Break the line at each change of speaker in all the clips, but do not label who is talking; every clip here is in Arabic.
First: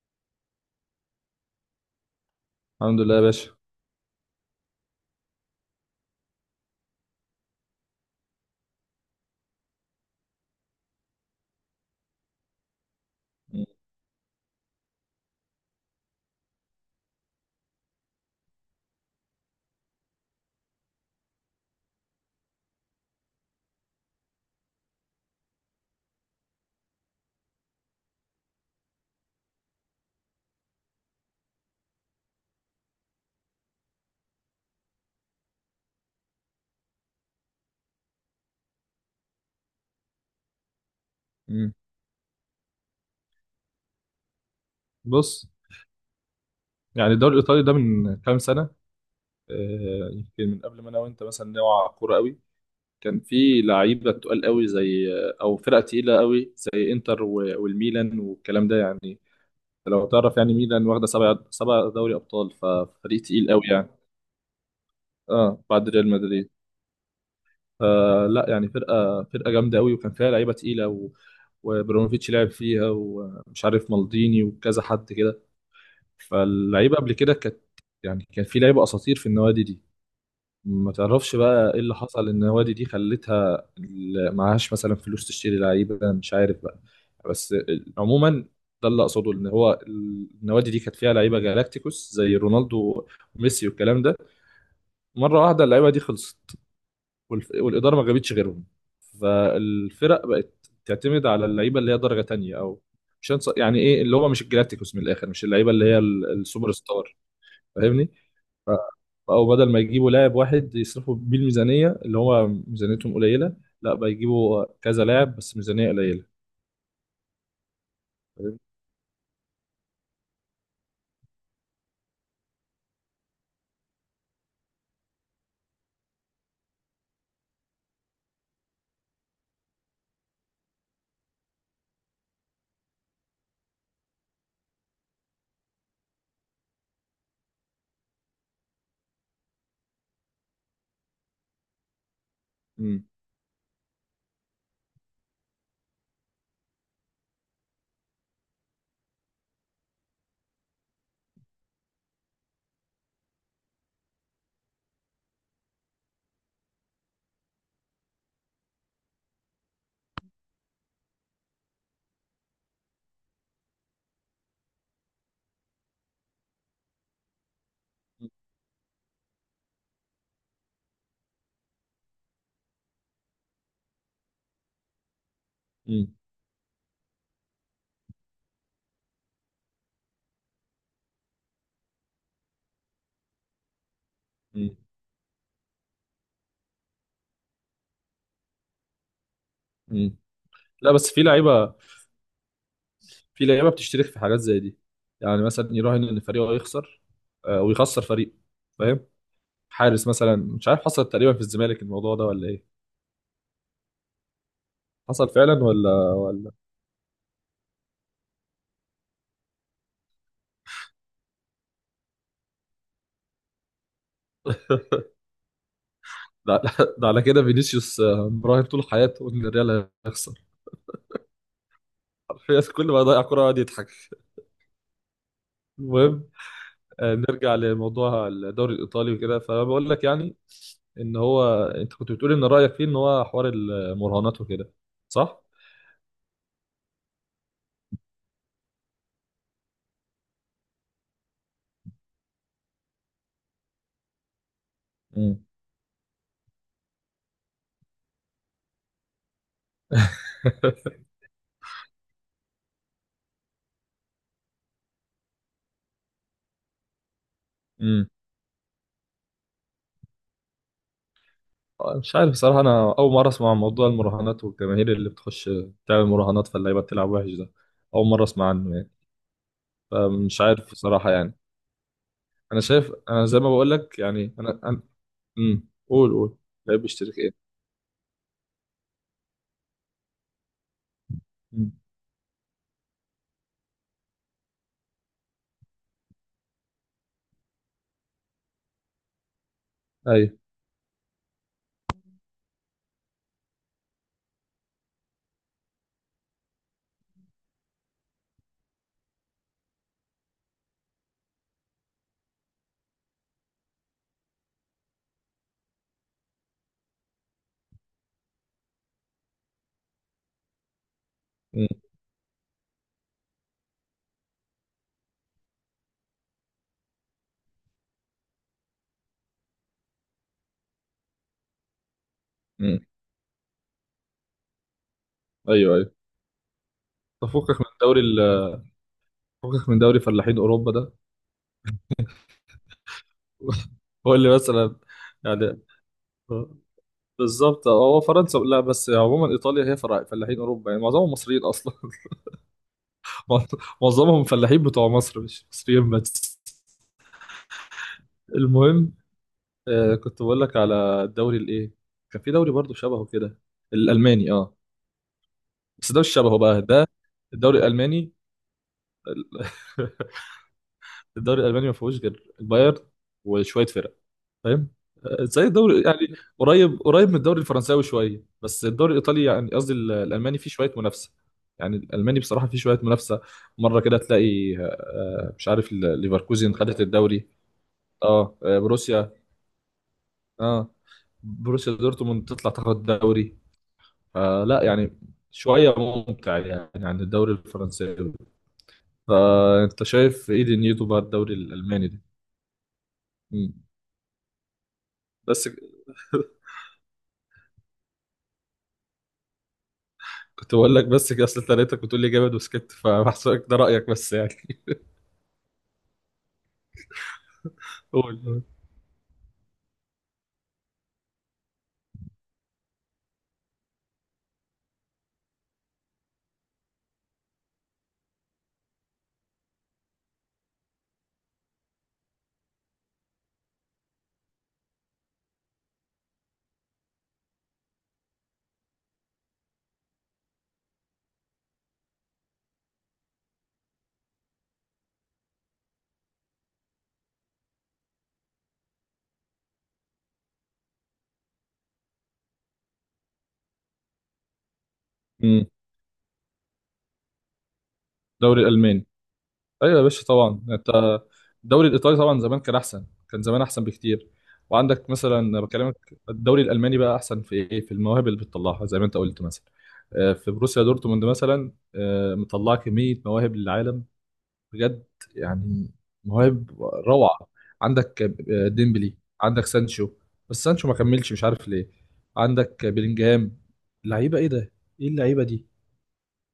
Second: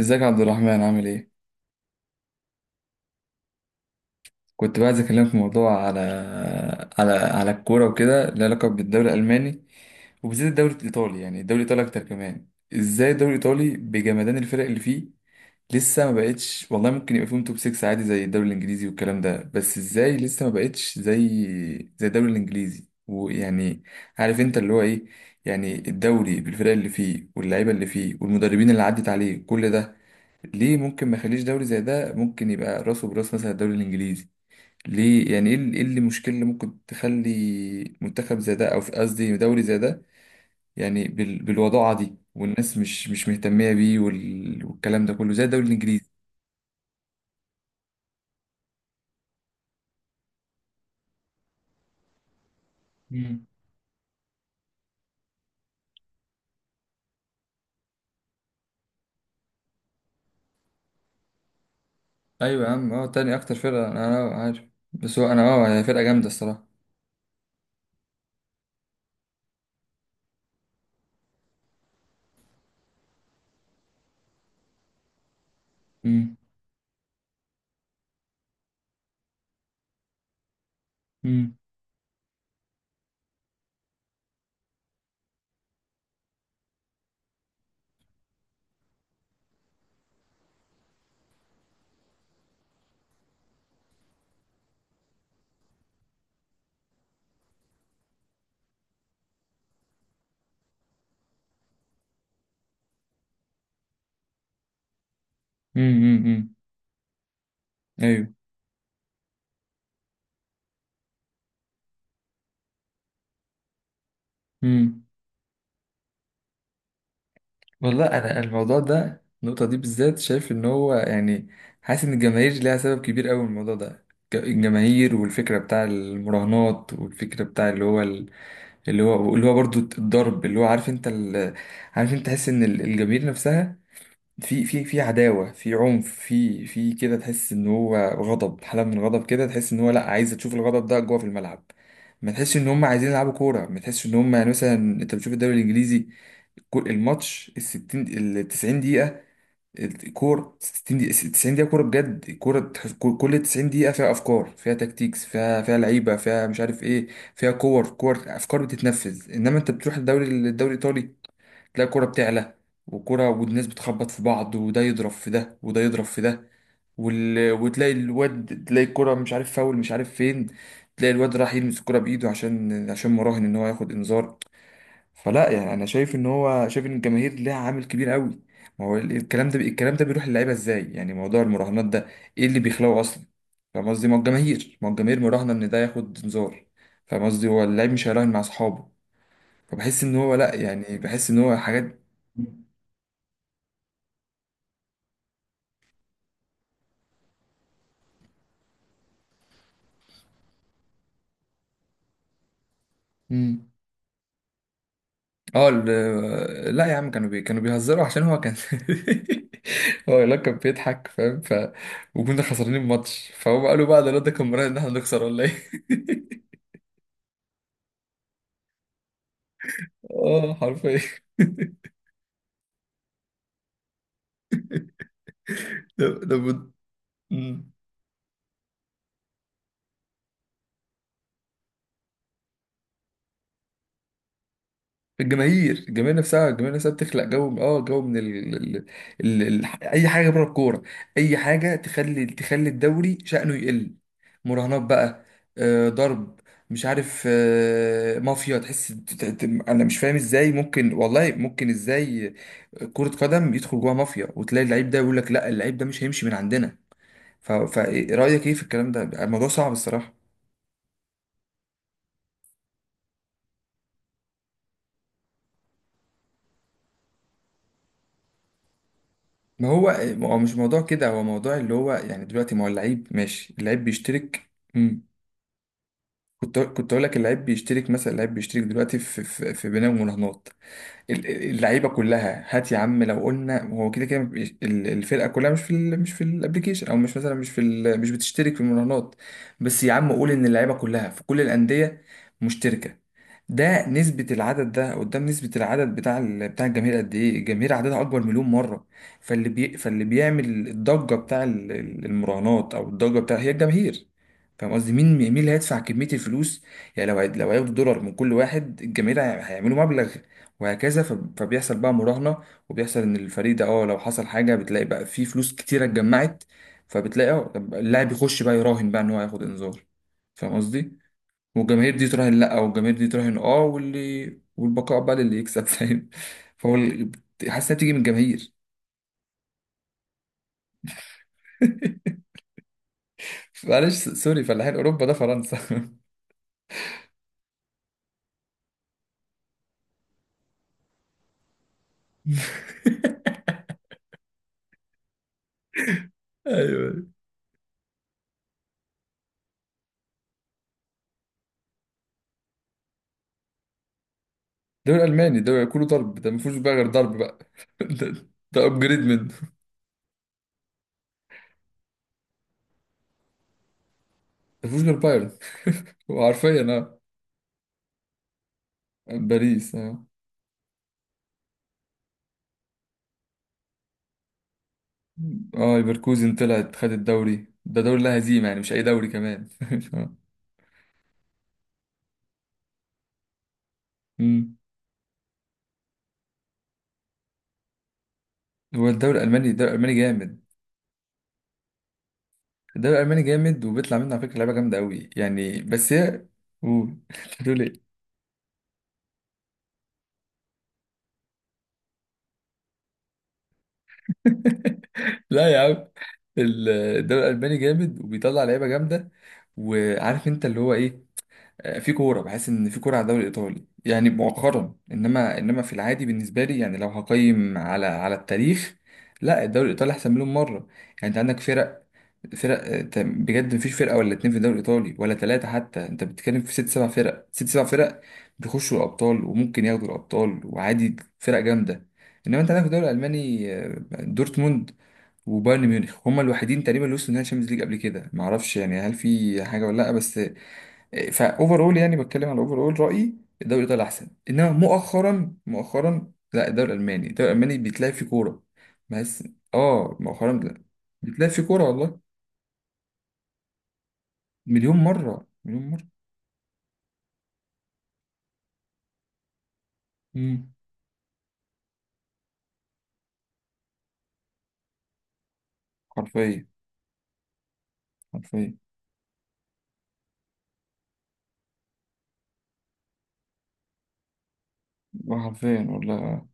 ازيك يا عبد الرحمن عامل ايه؟
الحمد لله يا باشا.
كنت بقى عايز اكلمك في موضوع على على الكوره وكده، لها علاقه بالدوري الالماني وبالذات الدوري الايطالي. يعني الدوري الايطالي اكتر كمان، ازاي الدوري
مم.
الايطالي بجمدان الفرق اللي فيه؟ لسه ما بقتش والله، ممكن يبقى فيهم توب 6 عادي زي الدوري الانجليزي والكلام ده، بس ازاي لسه ما بقتش زي الدوري الانجليزي؟ ويعني عارف انت اللي هو ايه، يعني الدوري بالفرق اللي فيه واللعيبه اللي فيه والمدربين اللي عدت عليه كل ده، ليه ممكن ما يخليش دوري زي ده ممكن يبقى راسه براس مثلا الدوري الانجليزي؟ ليه يعني؟ ايه إيه اللي المشكلة اللي ممكن تخلي منتخب زي ده، او قصدي دوري زي ده، يعني
مم.
بالوضاعة دي، والناس مش مهتمية بيه والكلام ده كله زي
بص.
الدوري الانجليزي؟
يعني الدوري الايطالي ده من كام سنه، يمكن من قبل ما انا وانت، مثلا نوع كوره قوي. كان
مم.
في لعيبه تقال قوي زي... او فرقه تقيله قوي زي انتر والميلان والكلام ده يعني. لو تعرف، يعني ميلان واخده سبع دوري ابطال،
ايوه يا عم، اه
ففريق
تاني
تقيل
اكتر
قوي
فرقة
يعني.
أنا عارف، بس هو انا
اه،
اه هي
بعد
فرقة
ريال
جامدة
مدريد.
الصراحة.
فلا يعني، فرقه جامده قوي، وكان فيها لعيبه تقيله وبرونوفيتش لعب فيها، ومش عارف مالديني وكذا حد كده.
مم.
فاللعيبه قبل كده كانت... يعني كان في لعيبه اساطير في النوادي دي. ما تعرفش
مم.
بقى ايه اللي حصل، النوادي دي خلتها معهاش مثلا فلوس تشتري لعيبه، مش عارف بقى. بس عموما، ده اللي اقصده، ان هو النوادي دي كانت فيها لعيبه جالاكتيكوس زي رونالدو وميسي والكلام ده. مره واحده اللعيبه دي خلصت، والاداره ما جابتش غيرهم. فالفرق بقت تعتمد على اللعيبه اللي هي درجه تانية، او مش هنص- يعني ايه اللي هو مش الجالاكتيكوس. من الاخر، مش اللعيبه اللي هي
امم،
السوبر ستار. فاهمني؟
ايوه.
او بدل ما يجيبوا لاعب واحد يصرفوا بيه الميزانيه، اللي هو ميزانيتهم قليله، لا بقى يجيبوا كذا
مم.
لاعب بس ميزانيه قليله.
والله انا
فاهم؟
الموضوع ده، النقطة دي بالذات شايف ان هو يعني حاسس ان الجماهير ليها سبب كبير قوي الموضوع ده. الجماهير، والفكرة بتاع المراهنات، والفكرة بتاع اللي هو اللي هو برضو الضرب، اللي هو عارف انت ال... عارف انت، تحس ان الجماهير نفسها، في في عداوة، في عنف، في كده، تحس ان هو غضب، حالة من الغضب كده، تحس ان هو لا، عايز تشوف الغضب ده جوه في الملعب. ما تحسش ان هم
مم.
عايزين يلعبوا كورة، ما تحسش ان هم يعني. مثلا انت بتشوف الدوري الانجليزي، كل الماتش ال 60، ال 90 دقيقة، الكورة 60 دقيقة، 90 دقيقة كورة بجد. الكورة كل 90 دقيقة فيها أفكار، فيها تكتيكس، فيها لعيبة، فيها مش عارف إيه، فيها كور، أفكار بتتنفذ. إنما أنت بتروح الدوري الإيطالي، تلاقي الكورة بتعلى وكرة، والناس بتخبط في بعض، وده يضرب في ده، وده يضرب في ده، وتلاقي الواد، تلاقي الكرة مش عارف فاول، مش عارف فين، تلاقي الواد راح يلمس الكرة بإيده عشان مراهن إن هو ياخد إنذار. فلا يعني، انا
مم.
شايف ان هو، شايف ان الجماهير ليها عامل كبير قوي. ما هو الكلام ده، بيروح للعيبه ازاي؟ يعني موضوع المراهنات ده، ايه اللي بيخلقه اصلا؟ فاهم قصدي؟ ما هو
مم.
الجماهير، مراهنه ان ده ياخد انذار. فاهم قصدي؟ هو اللاعب مش هيراهن مع اصحابه، فبحس ان
مم.
هو لا،
لا،
يعني
بس في
بحس ان هو
لعيبه،
حاجات.
بتشترك في حاجات زي دي. يعني مثلا يراهن ان فريقه هيخسر، ويخسر فريقه. فاهم؟ حارس مثلا، مش عارف، حصل تقريبا في الزمالك الموضوع ده ولا ايه؟
امم،
حصل فعلا
اه
ولا
لا يا عم، كانوا بي... كانوا بيهزروا عشان هو كان هو لا، كان بيضحك فاهم. ف وكنا خسرانين الماتش، فهو قالوا بقى ده، لا ده كان مراهن ان احنا نخسر ولا ايه.
ده ده على كده فينيسيوس مراهن طول حياته ان الريال هيخسر.
اه حرفيا.
حرفيا كل ما يضيع كرة يقعد يضحك.
ده
المهم،
بد...
نرجع لموضوع الدوري الايطالي وكده. فبقول لك يعني، ان هو انت كنت بتقول ان رايك فيه ان هو حوار المراهنات وكده، صح؟
الجماهير، الجماهير نفسها بتخلق جو، اه جو من ال... ال... ال... ال... اي حاجه بره الكوره، اي حاجه تخلي الدوري شأنه يقل. مراهنات بقى،
امم.
آه ضرب، مش عارف آه مافيا، تحس انا مش فاهم ازاي ممكن، والله ممكن ازاي كرة قدم يدخل جواها مافيا، وتلاقي اللعيب ده يقول لك لا، اللعيب ده مش هيمشي من عندنا.
امم.
فرأيك ايه في الكلام ده؟ الموضوع صعب الصراحة.
مش عارف بصراحه، انا اول مره اسمع عن موضوع المراهنات، والجماهير اللي بتخش تعمل مراهنات فاللعيبه بتلعب وحش ده. اول مره اسمع عنه يعني.
ما هو، هو
فمش
مش
عارف
موضوع كده،
بصراحه
هو
يعني.
موضوع اللي هو يعني دلوقتي،
انا
ما هو
شايف،
اللعيب
انا زي ما
ماشي،
بقول
اللعيب
لك يعني،
بيشترك.
انا قول قول.
كنت
لعيب
كنت اقول لك،
بيشترك
اللعيب
ايه؟
بيشترك، مثلا اللعيب بيشترك دلوقتي في في بناء المراهنات.
امم.
اللعيبه كلها، هات يا عم لو قلنا هو، كده كده الفرقه كلها مش في ال، مش في الابليكيشن، او مش مثلا مش في ال، مش بتشترك في المراهنات. بس يا عم قول
ايوه.
ان اللعيبه كلها في كل الانديه مشتركه، ده نسبة العدد ده قدام نسبة العدد بتاع بتاع الجماهير قد ايه؟ الجماهير عددها أكبر مليون مرة. فاللي بيعمل الضجة بتاع المراهنات، أو الضجة بتاع، هي الجماهير. فاهم قصدي؟ مين اللي هيدفع كمية الفلوس؟ يعني لو لو هياخدوا دولار من كل واحد، الجماهير هيعملوا مبلغ، وهكذا.
امم.
فبيحصل بقى مراهنة، وبيحصل ان الفريق ده اه لو حصل حاجة، بتلاقي بقى في فلوس كتيرة اتجمعت، فبتلاقي اه طب اللاعب يخش بقى يراهن بقى ان هو هياخد انذار. فاهم قصدي؟ والجماهير دي تراهن، لا
أمم.
والجماهير دي تراهن اه، واللي والبقاء بقى للي يكسب.
ايوه، ايوه.
فاهم؟ فهو
تفكك
حاسس
من
انها بتيجي من
دوري
الجماهير.
فكك من دوري فلاحين اوروبا ده.
معلش
قول لي
سوري، فلاحين
مثلا،
اوروبا ده فرنسا.
يعني بالظبط هو فرنسا. لا، بس عموما ايطاليا هي فلاحين اوروبا، يعني معظمهم مصريين اصلا. معظمهم فلاحين بتوع مصر، مش مصريين بس.
ايوه.
المهم، كنت بقول لك على الدوري الايه، كان في دوري برضو شبهه كده، الالماني، اه.
دوري الماني ده كله
بس ده مش
ضرب، ده ما
شبهه
فيهوش
بقى
بقى غير
ده.
ضرب بقى.
الدوري الالماني
ده ابجريد
ال-
منه.
الدوري الالماني ما فيهوش غير البايرن وشويه فرق، فاهم؟
ما فيهوش غير بايرن.
زي الدوري يعني،
هو حرفيا
قريب
آه.
قريب من الدوري الفرنساوي شويه، بس الدوري الايطالي يعني، قصدي
باريس اه.
الالماني فيه شويه منافسه. يعني الالماني بصراحه فيه شويه منافسه. مره كده تلاقي، مش عارف،
اه ليفركوزن
ليفركوزن
طلعت
خدت
خد
الدوري.
الدوري، ده دوري لا
اه،
هزيمة يعني، مش أي دوري
بروسيا.
كمان.
اه بروسيا دورتموند تطلع تاخد الدوري.
أمم.
فلا يعني، شويه ممتع يعني عن الدوري الفرنساوي.
هو الدوري الألماني،
فانت شايف
جامد.
ايه دنيته بقى الدوري الالماني ده؟
الدوري الألماني
مم.
جامد، وبيطلع منه على فكرة لعيبة جامدة أوي
بس...
يعني، بس هي. قول، هتقول إيه.
كنت بقول لك بس كده، اصل انت لقيتك بتقول لي جامد وسكت، فبحسبك ده رايك بس يعني.
لا يا عم، الدوري الألماني جامد،
قول قول.
وبيطلع لعيبة جامدة. وعارف أنت اللي هو إيه، آه، في كوره بحس ان في كوره على الدوري الايطالي يعني مؤخرا، انما في العادي بالنسبه لي، يعني لو هقيم على التاريخ، لا الدوري الايطالي احسن مليون مره. يعني انت عندك فرق، آه، بجد مفيش فرقه ولا اتنين في الدوري الايطالي ولا ثلاثه، حتى انت بتتكلم في ست سبع فرق، بيخشوا الابطال وممكن ياخدوا الابطال، وعادي فرق جامده. انما انت عندك في الدوري الالماني آه، دورتموند وبايرن ميونخ، هما الوحيدين تقريبا اللي وصلوا نهائي الشامبيونز ليج قبل كده، معرفش يعني هل في حاجه ولا لا بس. فاوفر اول يعني، بتكلم على اوفر اول رايي، الدوري الايطالي احسن، انما مؤخرا،
امم.
لا الدوري الالماني، الدوري الالماني بيتلعب فيه كوره
الدوري الالماني.
بس.
ايوه يا
اه
باشا،
مؤخرا
طبعا
لا،
انت.
بيتلعب فيه كوره
الدوري الايطالي
والله.
طبعا زمان كان احسن، كان زمان احسن بكتير.
مليون
وعندك
مره،
مثلا
مليون
بكلمك،
مره.
الدوري الالماني بقى احسن في ايه، في المواهب اللي بتطلعها زي ما انت قلت مثلا. في
امم.
بروسيا دورتموند مثلا، مطلعه كميه مواهب للعالم بجد. يعني
حرفيا.
مواهب روعة. عندك
حرفيا
ديمبلي. عندك سانشو، بس سانشو ما كملش، مش عارف ليه. عندك بلينجهام. لعيبة ايه ده! ايه اللعيبة
والله.
دي!
حرفيا والله.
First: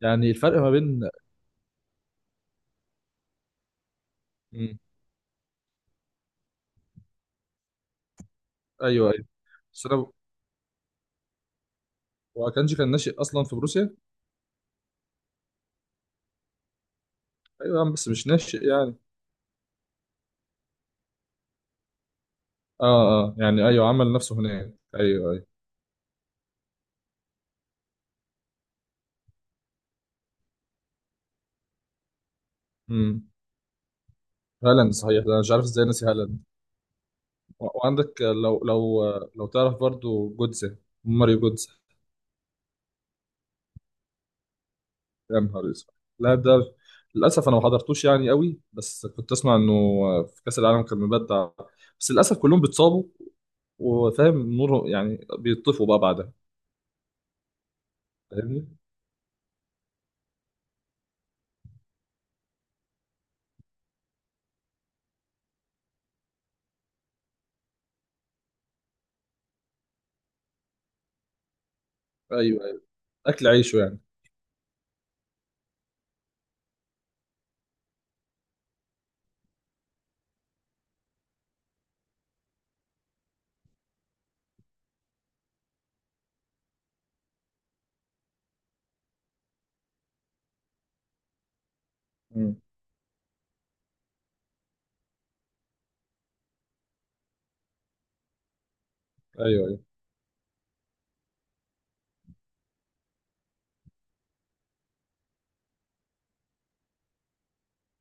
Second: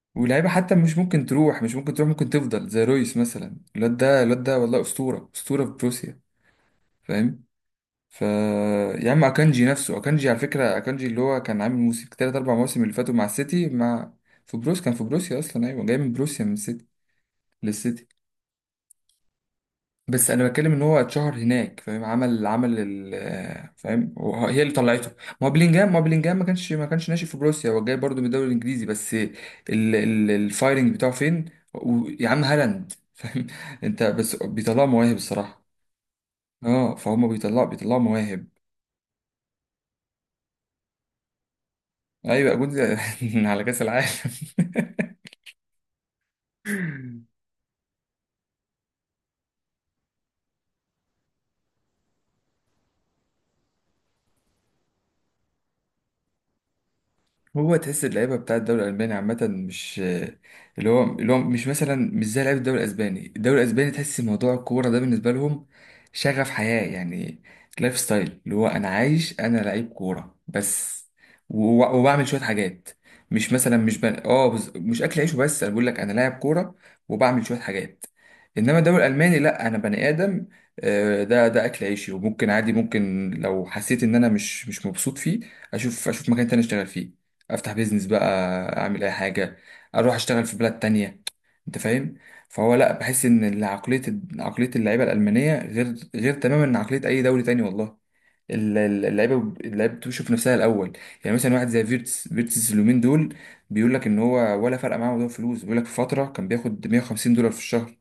يعني
ولاعيبه
الفرق ما
حتى مش
بين...
ممكن تروح، ممكن تفضل زي رويس مثلا، الواد ده
مم.
والله اسطوره، في بروسيا. فاهم؟ ف
ايوه،
يا عم،
ايوه.
اكانجي
بس
نفسه،
انا...
اكانجي على فكره، اكانجي اللي هو كان عامل موسم تلات اربع
واكانجي
مواسم
كان
اللي فاتوا
ناشئ
مع
اصلا في
السيتي،
بروسيا.
مع في بروس، كان في بروسيا اصلا. ايوه جاي من بروسيا، من السيتي
ايوه يا عم، بس
للسيتي.
مش ناشئ يعني.
بس انا بتكلم ان هو اتشهر هناك، فاهم، عمل
اه.
ال
اه يعني
آه،
ايوه، عمل
فاهم،
نفسه
هي اللي
هناك،
طلعته.
ايوه
ما
ايوه.
هو بلينجهام، ما كانش ناشئ في بروسيا، هو جاي برضه من الدوري الانجليزي، بس الفايرنج بتاعه فين؟ يا عم هالاند
امم
فاهم انت بس بيطلعوا
هالاند
مواهب
صحيح ده، انا مش عارف
الصراحه.
ازاي ناسي هالاند.
اه فهم، بيطلعوا بيطلعوا
وعندك،
مواهب.
لو تعرف برضو جودزا، ماريو جودزا.
ايوه جود، على كاس العالم.
يا نهار اسود، اللاعب ده! للاسف انا ما حضرتوش يعني قوي، بس كنت اسمع انه في كاس العالم كان مبدع. بس للاسف كلهم بيتصابوا، وفاهم نور، يعني بيطفوا بقى بعدها.
هو تحس اللعيبه بتاع
فاهمني؟
الدوري الالماني عامه مش، اللي هو، مش مثلا مش زي لعيبه الدوري الاسباني. الدوري الاسباني تحس موضوع الكوره ده بالنسبه لهم شغف حياه يعني، لايف ستايل، اللي هو انا عايش انا لعيب كوره بس، وبعمل شويه
ايوه ايوه.
حاجات.
اكل
مش مثلا
عيشه
مش
يعني.
بن... اه بز... مش اكل عيش وبس، انا بقول لك انا لاعب كوره، وبعمل شويه حاجات. انما الدوري الالماني لا، انا بني ادم آه، ده اكل عيشي، وممكن عادي، ممكن لو حسيت ان انا مش مبسوط فيه، اشوف مكان تاني اشتغل فيه، افتح بيزنس بقى، اعمل اي حاجه، اروح اشتغل في بلاد تانية. انت فاهم؟
مم.
فهو لا، بحس ان عقليه، اللعيبه الالمانيه غير، تماما عن عقليه اي دوري تاني والله.
ايوه
اللعيبه،
ايوه.
بتشوف نفسها الاول. يعني مثلا واحد زي فيرتس، اليومين دول بيقول لك ان هو ولا فرق معاه موضوع الفلوس. بيقول لك في فتره كان بياخد 150 دولار في الشهر.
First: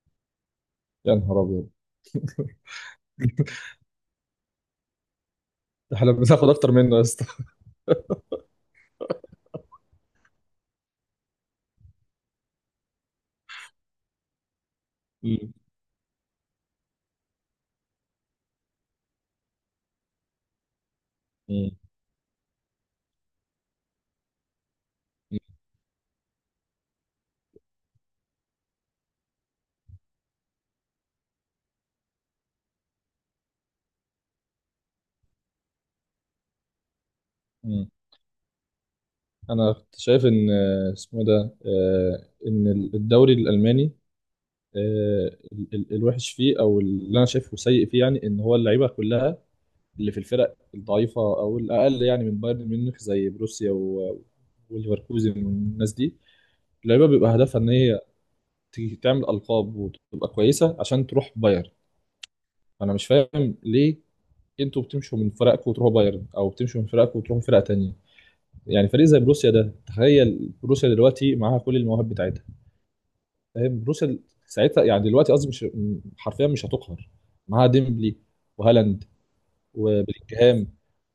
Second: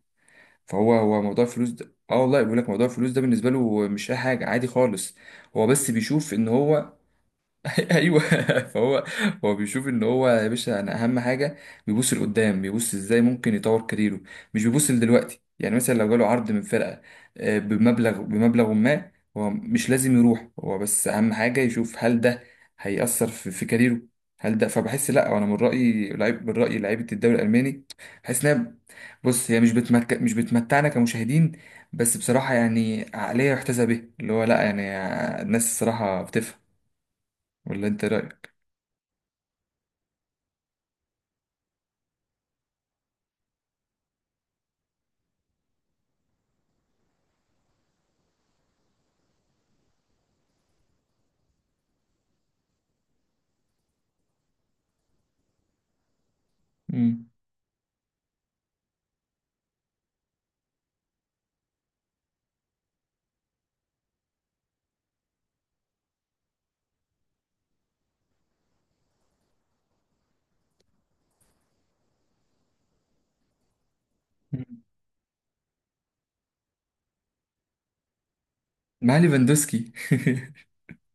فهو،
يا
هو
نهار
موضوع الفلوس
ابيض.
ده اه والله، بيقول لك موضوع الفلوس ده بالنسبه له مش اي حاجه، عادي خالص. هو بس
احنا
بيشوف ان
بناخد اكتر
هو،
منه يا اسطى!
ايوه، فهو، هو بيشوف ان هو يا باشا، انا اهم حاجه بيبص لقدام، بيبص ازاي ممكن يطور كاريره. مش بيبص لدلوقتي،
مم.
يعني مثلا لو جاله عرض من فرقه آه، بمبلغ ما، هو مش لازم يروح، هو بس اهم حاجه
مم.
يشوف هل ده هيأثر في, كاريره، هل ده. فبحس، لا انا من رأيي لعيب، من رأيي لعيبه الدوري الالماني بحس انها، بص هي مش بتمتعنا كمشاهدين، بس بصراحه يعني عقليه يحتذى بها، اللي هو لا يعني الناس الصراحه بتفهم. ولا
مم.
انت إيه رأيك؟
انا كنت شايف ان، آه، اسمه إيه ده آه، ان الدوري الالماني، آه، الوحش فيه، او اللي انا شايفه سيء فيه يعني، ان هو اللعيبه كلها اللي في الفرق الضعيفه او الاقل، يعني من بايرن ميونخ، زي بروسيا وليفركوزن والناس دي، اللعيبه
مم.
بيبقى هدفها ان هي تعمل القاب وتبقى كويسه عشان تروح بايرن. انا مش فاهم ليه انتوا بتمشوا من فرقكم وتروحوا بايرن، او بتمشوا من فرقكم وتروحوا فرقه تانية. يعني فريق زي بروسيا ده، تخيل بروسيا دلوقتي معاها كل المواهب بتاعتها، فاهم؟ بروسيا
مم.
ساعتها يعني، دلوقتي قصدي، مش... حرفيا مش هتقهر. معاها ديمبلي وهالاند
معاه ليفاندوسكي.
وبلينجهام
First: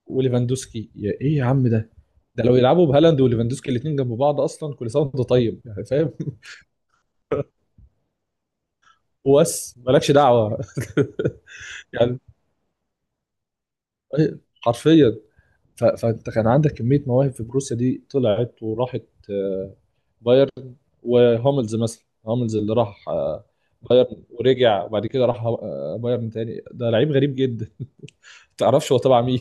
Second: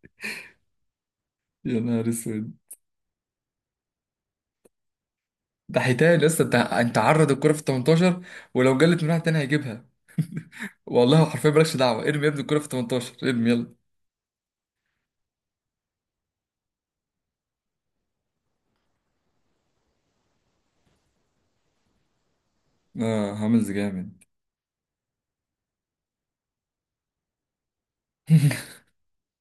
وليفاندوسكي. يا ايه يا عم
يا
ده!
نهار
ده
اسود،
لو يلعبوا بهالاند وليفاندوسكي الاثنين جنب بعض، اصلا كل سنه وانت طيب
ده
يعني، فاهم؟
هيتقل لسه، انت عرض الكرة في 18 ولو جلت من واحد تاني
وبس
هيجيبها.
مالكش دعوه.
والله هو حرفيا، مالكش دعوة،
يعني
ارمي يا ابني الكرة في 18، ارمي يلا.
إيه، حرفيا. فانت كان عندك كميه مواهب في بروسيا دي طلعت وراحت آه، بايرن. وهوملز مثلا، هوملز اللي راح
اه هاملز جامد.
بايرن ورجع، وبعد كده راح بايرن تاني. ده لعيب غريب جدا! ما تعرفش هو تبع مين.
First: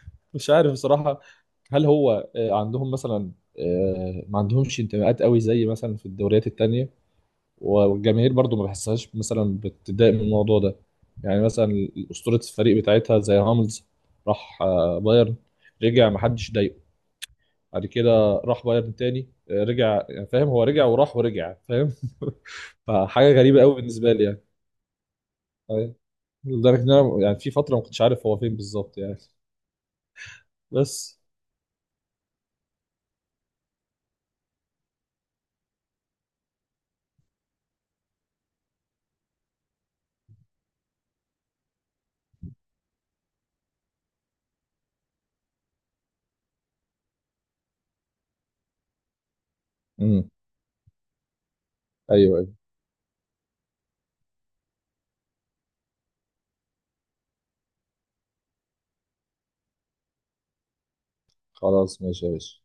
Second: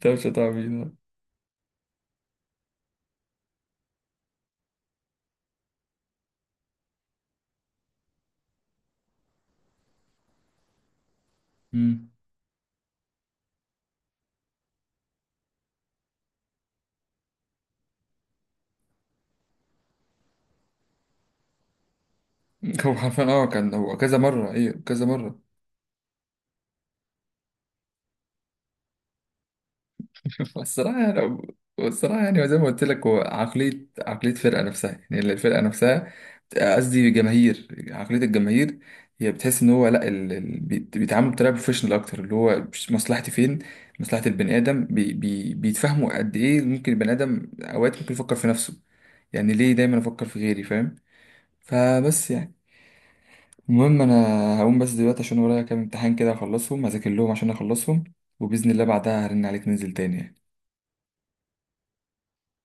طب مش
مش
هتعمل
عارف
ايه؟
بصراحة. هل هو عندهم مثلا ما عندهمش انتماءات قوي زي مثلا في الدوريات التانية، والجماهير برضو ما بحسهاش مثلا بتضايق من الموضوع ده؟ يعني مثلا
مم.
أسطورة الفريق بتاعتها زي هاملز، راح بايرن، رجع، ما حدش ضايقه، بعد كده راح بايرن تاني، رجع، يعني فاهم، هو رجع وراح ورجع، فاهم؟
هو حرفيا
فحاجة
اه،
غريبة
كان
قوي
هو
بالنسبة
كذا
لي يعني.
مرة، ايه كذا مرة.
أيوة. لدرجة إن أنا، يعني في فترة ما كنتش عارف هو فين بالظبط يعني.
الصراحة
بس.
يعني الصراحة يعني، زي ما قلت لك، هو عقلية فرقة نفسها، يعني اللي الفرقة نفسها، قصدي جماهير، عقلية الجماهير، هي بتحس ان هو لا، ال... ال... بيتعاملوا بطريقة بروفيشنال اكتر، اللي هو مش مصلحتي فين، مصلحة البني ادم، بي... بي... بيتفهموا قد ايه ممكن البني ادم اوقات ممكن يفكر في نفسه. يعني ليه دايما افكر
امم.
في غيري؟ فاهم؟ فبس
ايوه ايوه.
يعني، المهم انا هقوم بس دلوقتي، عشان ورايا كام امتحان كده اخلصهم، هذاكر لهم عشان اخلصهم، وبإذن الله بعدها هرن عليك ننزل تاني يعني.
خلاص ماشي يا باشا.